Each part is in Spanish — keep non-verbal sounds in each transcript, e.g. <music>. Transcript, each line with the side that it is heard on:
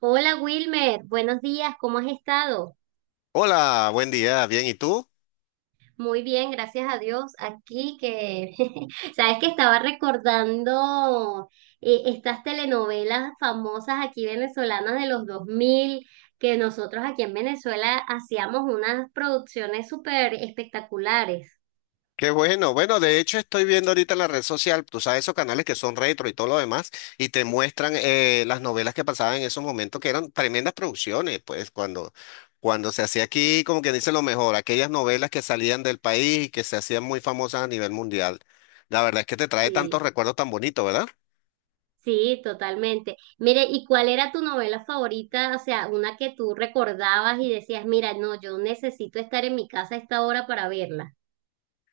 right: Hola Wilmer, buenos días, ¿cómo has estado?
left: Hola, buen día, bien, ¿y tú?
right: Muy bien, gracias a Dios. Aquí que, <laughs> sabes que estaba recordando estas telenovelas famosas aquí venezolanas de los 2000 que nosotros aquí en Venezuela hacíamos unas producciones súper espectaculares.
left: Qué bueno, bueno, de hecho estoy viendo ahorita en la red social, tú sabes, esos canales que son retro y todo lo demás, y te muestran las novelas que pasaban en esos momentos, que eran tremendas producciones, pues cuando se hacía aquí, como que dice lo mejor, aquellas novelas que salían del país y que se hacían muy famosas a nivel mundial. La verdad es que te trae
right: Sí,
left: tantos recuerdos tan bonitos, ¿verdad?
right: sí, totalmente. Mire, ¿y cuál era tu novela favorita? O sea, una que tú recordabas y decías, mira, no, yo necesito estar en mi casa a esta hora para verla.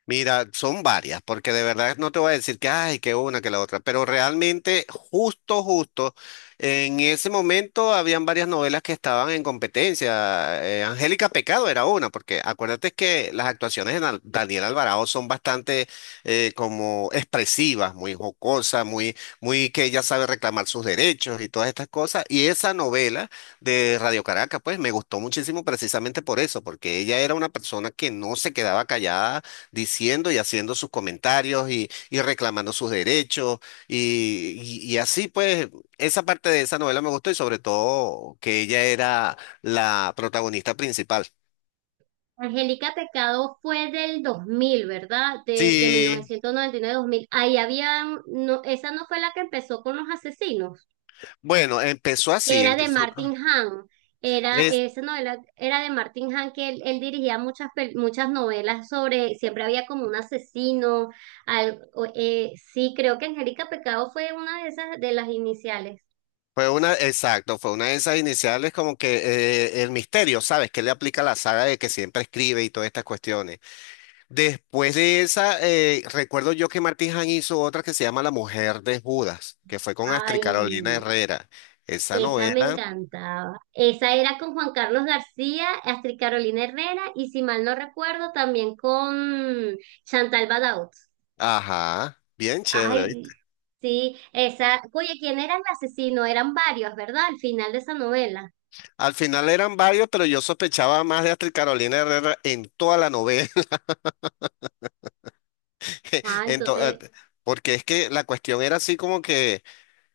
left: Mira, son varias, porque de verdad no te voy a decir que, ay, que una, que la otra, pero realmente justo, justo, en ese momento habían varias novelas que estaban en competencia. Angélica Pecado era una, porque acuérdate que las actuaciones de Daniel Alvarado son bastante como expresivas, muy jocosas, muy que ella sabe reclamar sus derechos y todas estas cosas. Y esa novela de Radio Caracas, pues me gustó muchísimo precisamente por eso, porque ella era una persona que no se quedaba callada diciendo y haciendo sus comentarios y reclamando sus derechos y así pues esa parte de esa novela me gustó y sobre todo que ella era la protagonista principal.
right: Angélica Pecado fue del 2000, ¿verdad? De mil
left: Sí,
right: novecientos noventa y nueve a 2000. Ahí había, no, esa no fue la que empezó con los asesinos,
left: bueno, empezó
right: que
left: así,
right: era de Martin Hahn. Era,
left: es-
right: esa novela era de Martin Hahn, que él dirigía muchas, muchas novelas sobre, siempre había como un asesino. Sí, creo que Angélica Pecado fue una de esas, de las iniciales.
left: fue una, exacto, fue una de esas iniciales como que el misterio, ¿sabes? Que le aplica la saga de que siempre escribe y todas estas cuestiones. Después de esa, recuerdo yo que Martín hizo otra que se llama La Mujer de Judas, que fue con Astrid
right: Ay.
left: Carolina Herrera. Esa
right: Esa me
left: novela,
right: encantaba. Esa era con Juan Carlos García, Astrid Carolina Herrera y si mal no recuerdo también con Chantal Badaud.
left: ajá, bien chévere, ¿viste?
right: Ay, mm, sí, esa. Oye, ¿quién era el asesino? Eran varios, ¿verdad? Al final de esa novela.
left: Al final eran varios, pero yo sospechaba más de Astrid Carolina Herrera en toda la novela. <laughs>
right: Ah, entonces.
left: Entonces, porque es que la cuestión era así como que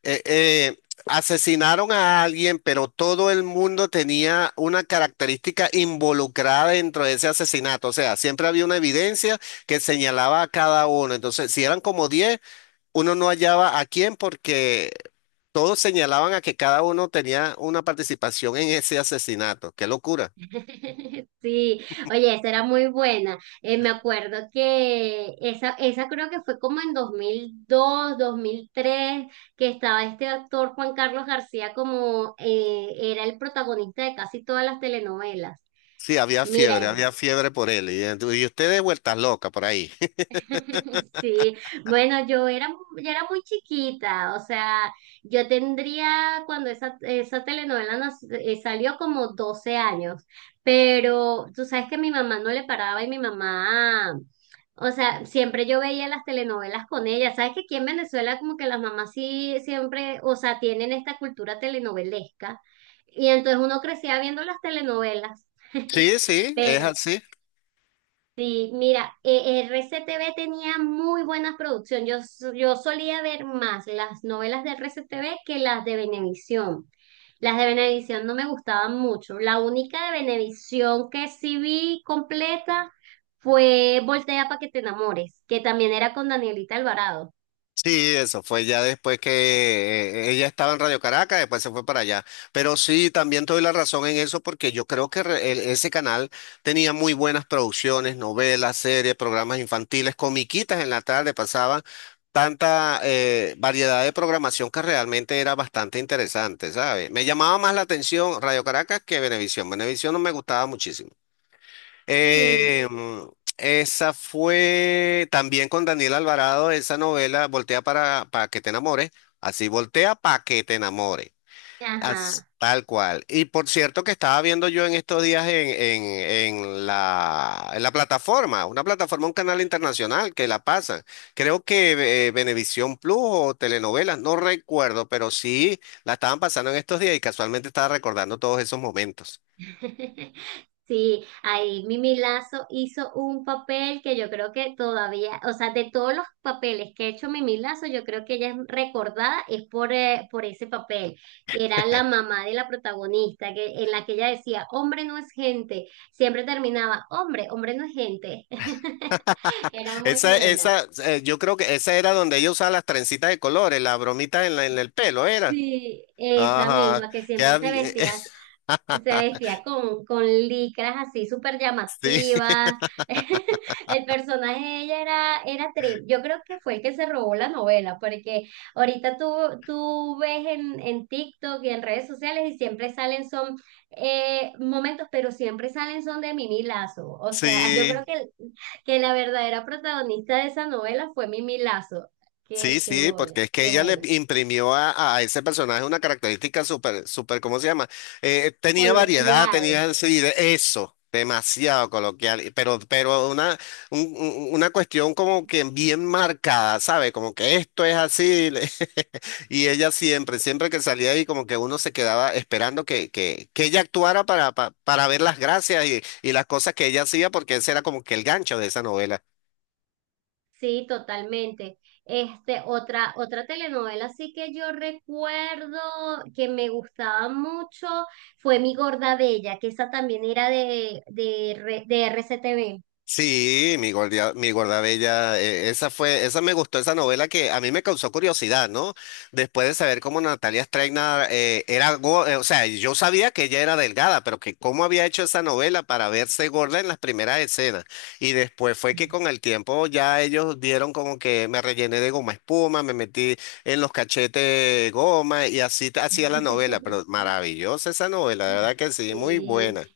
left: eh, eh, asesinaron a alguien, pero todo el mundo tenía una característica involucrada dentro de ese asesinato. O sea, siempre había una evidencia que señalaba a cada uno. Entonces, si eran como 10, uno no hallaba a quién porque todos señalaban a que cada uno tenía una participación en ese asesinato. Qué locura.
right: <laughs> Sí, oye, esa era muy buena. Me acuerdo que esa creo que fue como en 2002, dos mil tres, que estaba este actor Juan Carlos García como era el protagonista de casi todas las telenovelas.
left: Sí,
right: Mira,
left: había fiebre por él. Y ustedes vueltas locas por ahí. <laughs>
right: <laughs> sí, bueno, yo era muy chiquita, o sea, yo tendría cuando esa telenovela salió como 12 años, pero tú sabes que mi mamá no le paraba y mi mamá, o sea, siempre yo veía las telenovelas con ella. Sabes que aquí en Venezuela como que las mamás sí siempre, o sea, tienen esta cultura telenovelesca, y entonces uno crecía viendo las telenovelas. <laughs>
left: Sí, sí, es
right: Pero
left: así.
right: sí, mira, RCTV tenía muy buenas producciones. Yo, yo solía ver más las novelas de RCTV que las de Venevisión. Las de Venevisión no me gustaban mucho. La única de Venevisión que sí vi completa fue Voltea para que te enamores, que también era con Danielita Alvarado.
left: Sí, eso fue ya después que ella estaba en Radio Caracas, después se fue para allá. Pero sí, también te doy la razón en eso porque yo creo que ese canal tenía muy buenas producciones, novelas, series, programas infantiles, comiquitas en la tarde, pasaban tanta variedad de programación que realmente era bastante interesante, ¿sabes? Me llamaba más la atención Radio Caracas que Venevisión. Venevisión no me gustaba muchísimo.
right: Sí,
left: Eh, mm, esa fue también con Daniel Alvarado, esa novela, Voltea para que te enamore. Así, Voltea para que te enamore. As-
right: ajá.
left: tal cual. Y por cierto que estaba viendo yo en estos días en la plataforma, una plataforma, un canal internacional que la pasan. Creo que Venevisión Plus o telenovelas, no recuerdo, pero sí la estaban pasando en estos días y casualmente estaba recordando todos esos momentos.
right: <laughs> Sí, ahí Mimi Lazo hizo un papel que yo creo que todavía, o sea, de todos los papeles que ha hecho Mimi Lazo, yo creo que ella es recordada es por ese papel, que era la mamá de la protagonista, que, en la que ella decía, hombre no es gente, siempre terminaba, hombre, hombre no es gente. <laughs> Era muy buena.
left: Yo creo que esa era donde ella usaba las trencitas de colores, las bromitas en el pelo, era.
right: Sí, esa
left: Ajá.
right: misma que
left: que
right: siempre se vestía
left: hab-
right: Se vestía con, licras así súper
left: <laughs> sí,
right: llamativas. <laughs> El personaje de ella era Trip. Yo creo que fue el que se robó la novela, porque ahorita tú ves en, TikTok y en redes sociales, y siempre salen son momentos, pero siempre salen son de Mimi Lazo. O sea, <laughs> yo creo
left: sí.
right: que la verdadera protagonista de esa novela fue Mimi Lazo. Qué,
left: Sí,
right: qué
left: sí,
right: bueno,
left: porque es que
right: qué
left: ella le
right: bueno.
left: imprimió a ese personaje una característica súper, ¿cómo se llama? Tenía variedad,
right: Coloquial.
left: tenía sí, eso, demasiado coloquial, pero una, una cuestión como que bien marcada, ¿sabe? Como que esto es así, le- <laughs> y ella siempre, siempre que salía ahí, como que uno se quedaba esperando que ella actuara para, para, ver las gracias y las cosas que ella hacía, porque ese era como que el gancho de esa novela.
right: Sí, totalmente. Este, otra telenovela así que yo recuerdo que me gustaba mucho fue Mi Gorda Bella, que esa también era de RCTV.
left: Sí, mi guardabella, esa fue, esa me gustó, esa novela que a mí me causó curiosidad, ¿no? Después de saber cómo Natalia Streina era, o sea, yo sabía que ella era delgada, pero que cómo había hecho esa novela para verse gorda en las primeras escenas. Y después fue que con el tiempo ya ellos dieron como que me rellené de goma espuma, me metí en los cachetes goma y así hacía la novela, pero
right: <laughs>
left: maravillosa esa novela, de verdad que sí, muy
right: Sí,
left: buena.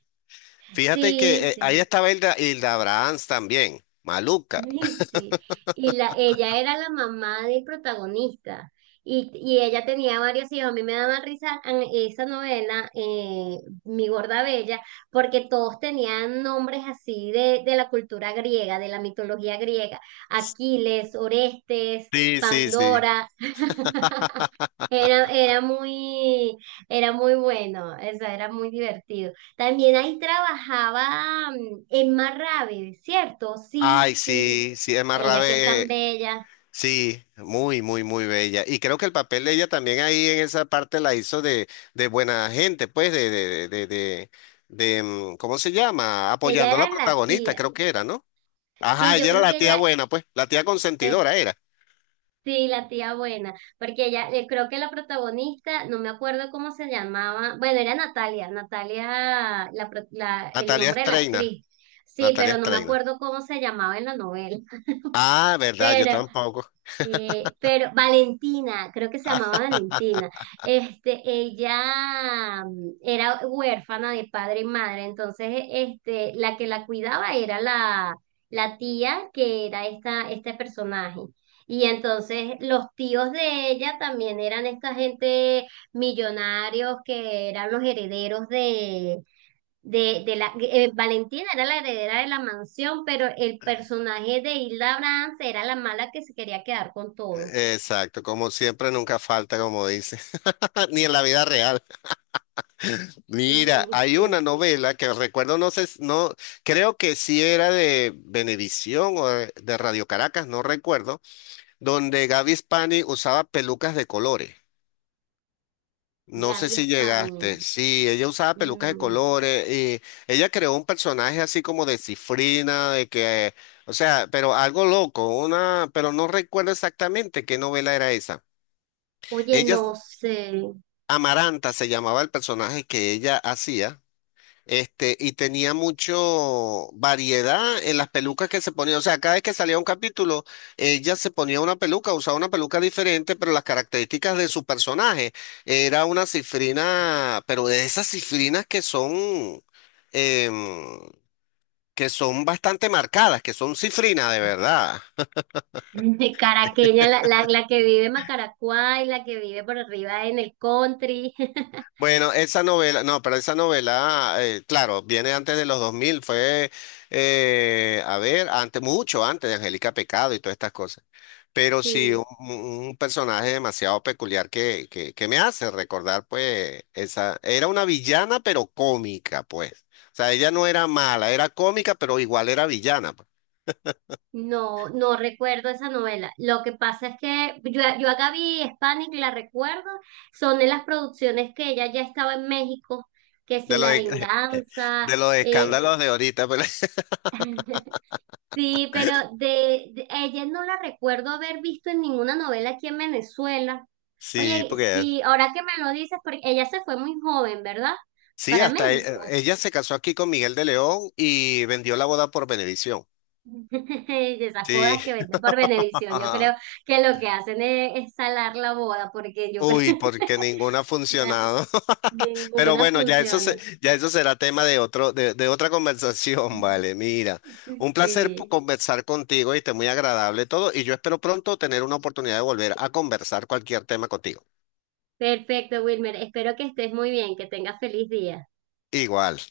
left: Fíjate que
right: sí,
left: ahí
right: sí.
left: estaba Hilda Brahms también, maluca.
right: <laughs> Sí, ella era la mamá del protagonista y ella tenía varios hijos. A mí me daba risa en esa novela, Mi Gorda Bella, porque todos tenían nombres así de la cultura griega, de la mitología griega. Aquiles, Orestes,
left: Sí, sí, sí.
right: Pandora, era, era muy, era muy bueno, o sea, era muy divertido. También ahí trabajaba Emma Ravi, ¿cierto? Sí,
left: Ay,
right: sí.
left: sí, sí, Emma
right: Ella que es
left: Rabe,
right: tan bella.
left: sí, muy bella. Y creo que el papel de ella también ahí en esa parte la hizo de buena gente, pues. ¿Cómo se llama?
right: Ella
left: Apoyando a
right: era
left: la
right: la
left: protagonista,
right: tía.
left: creo que era, ¿no?
right: Sí,
left: Ajá,
right: yo
left: ella era
right: creo
left: la
right: que
left: tía
right: ella
left: buena, pues, la tía
right: es,
left: consentidora era.
right: sí, la tía buena, porque ella, creo que la protagonista, no me acuerdo cómo se llamaba, bueno, era Natalia, la, el
left: Natalia
right: nombre de la
left: Streiner,
right: actriz. Sí,
left: Natalia
right: pero no me
left: Streiner.
right: acuerdo cómo se llamaba en la novela.
left: Ah, verdad, yo tampoco.
right: <laughs> Pero Valentina, creo que se llamaba Valentina, este, ella era huérfana de padre y madre. Entonces, este, la que la cuidaba era la tía, que era este personaje. Y entonces los tíos de ella también eran esta gente millonarios, que eran los herederos de la Valentina era la heredera de la mansión, pero el personaje de Hilda Brands era la mala, que se quería quedar con todo.
left: Exacto, como siempre, nunca falta, como dice, <laughs> ni en la vida real. Mira,
right: Mm,
left: hay una
right: sí,
left: novela que recuerdo, no sé, no, creo que sí era de Venevisión o de Radio Caracas, no recuerdo, donde Gaby Spani usaba pelucas de colores. No sé
right: Gaby
left: si
right: España.
left: llegaste. Sí, ella usaba pelucas de
right: No.
left: colores y ella creó un personaje así como de cifrina, de que, o sea, pero algo loco, una, pero no recuerdo exactamente qué novela era esa.
right: Oye,
left: Ella
right: no sé.
left: Amaranta se llamaba el personaje que ella hacía, este, y tenía mucho variedad en las pelucas que se ponía. O sea, cada vez que salía un capítulo, ella se ponía una peluca, usaba una peluca diferente, pero las características de su personaje era una cifrina, pero de esas cifrinas que son, em, que son bastante marcadas, que son cifrinas de verdad.
right: De Caraqueña, la que vive en Macaracuay, la que vive por arriba en el country. <laughs>
left: Bueno, esa novela, no, pero esa novela, claro, viene antes de los 2000, fue, a ver, antes, mucho antes de Angélica Pecado y todas estas cosas. Pero sí,
right: Sí.
left: un personaje demasiado peculiar que me hace recordar, pues, esa, era una villana, pero cómica, pues. O sea, ella no era mala, era cómica, pero igual era villana, pues.
right: No, no recuerdo esa novela. Lo que pasa es que yo a Gaby Spanik la recuerdo, son de las producciones que ella ya estaba en México, que si
left: De los,
right: La
left: e- <laughs>
right: Venganza,
left: de los escándalos de ahorita, pues.
right: <laughs> sí, pero ella no la recuerdo haber visto en ninguna novela aquí en Venezuela.
left: <laughs> sí,
right: Oye,
left: porque
right: sí, ahora que me lo dices, porque ella se fue muy joven, ¿verdad?
left: Sí,
right: Para
left: hasta
right: México.
left: ella se casó aquí con Miguel de León y vendió la boda por Venevisión.
right: <laughs> De esas
left: Sí.
right: bodas que venden por Venevisión, yo
left: <laughs>
right: creo que lo que hacen es salar la boda, porque yo creo.
left: Uy, porque ninguna ha
right: Na-
left: funcionado. <laughs> Pero
right: ninguna
left: bueno, ya
right: funciona.
left: ya eso será tema de otro, de otra conversación, <laughs> vale.
right: <laughs>
left: Mira, un placer
right: Sí.
left: conversar contigo, y muy agradable todo, y yo espero pronto tener una oportunidad de volver a conversar cualquier tema contigo.
right: Perfecto, Wilmer. Espero que estés muy bien, que tengas feliz día.
left: Igual.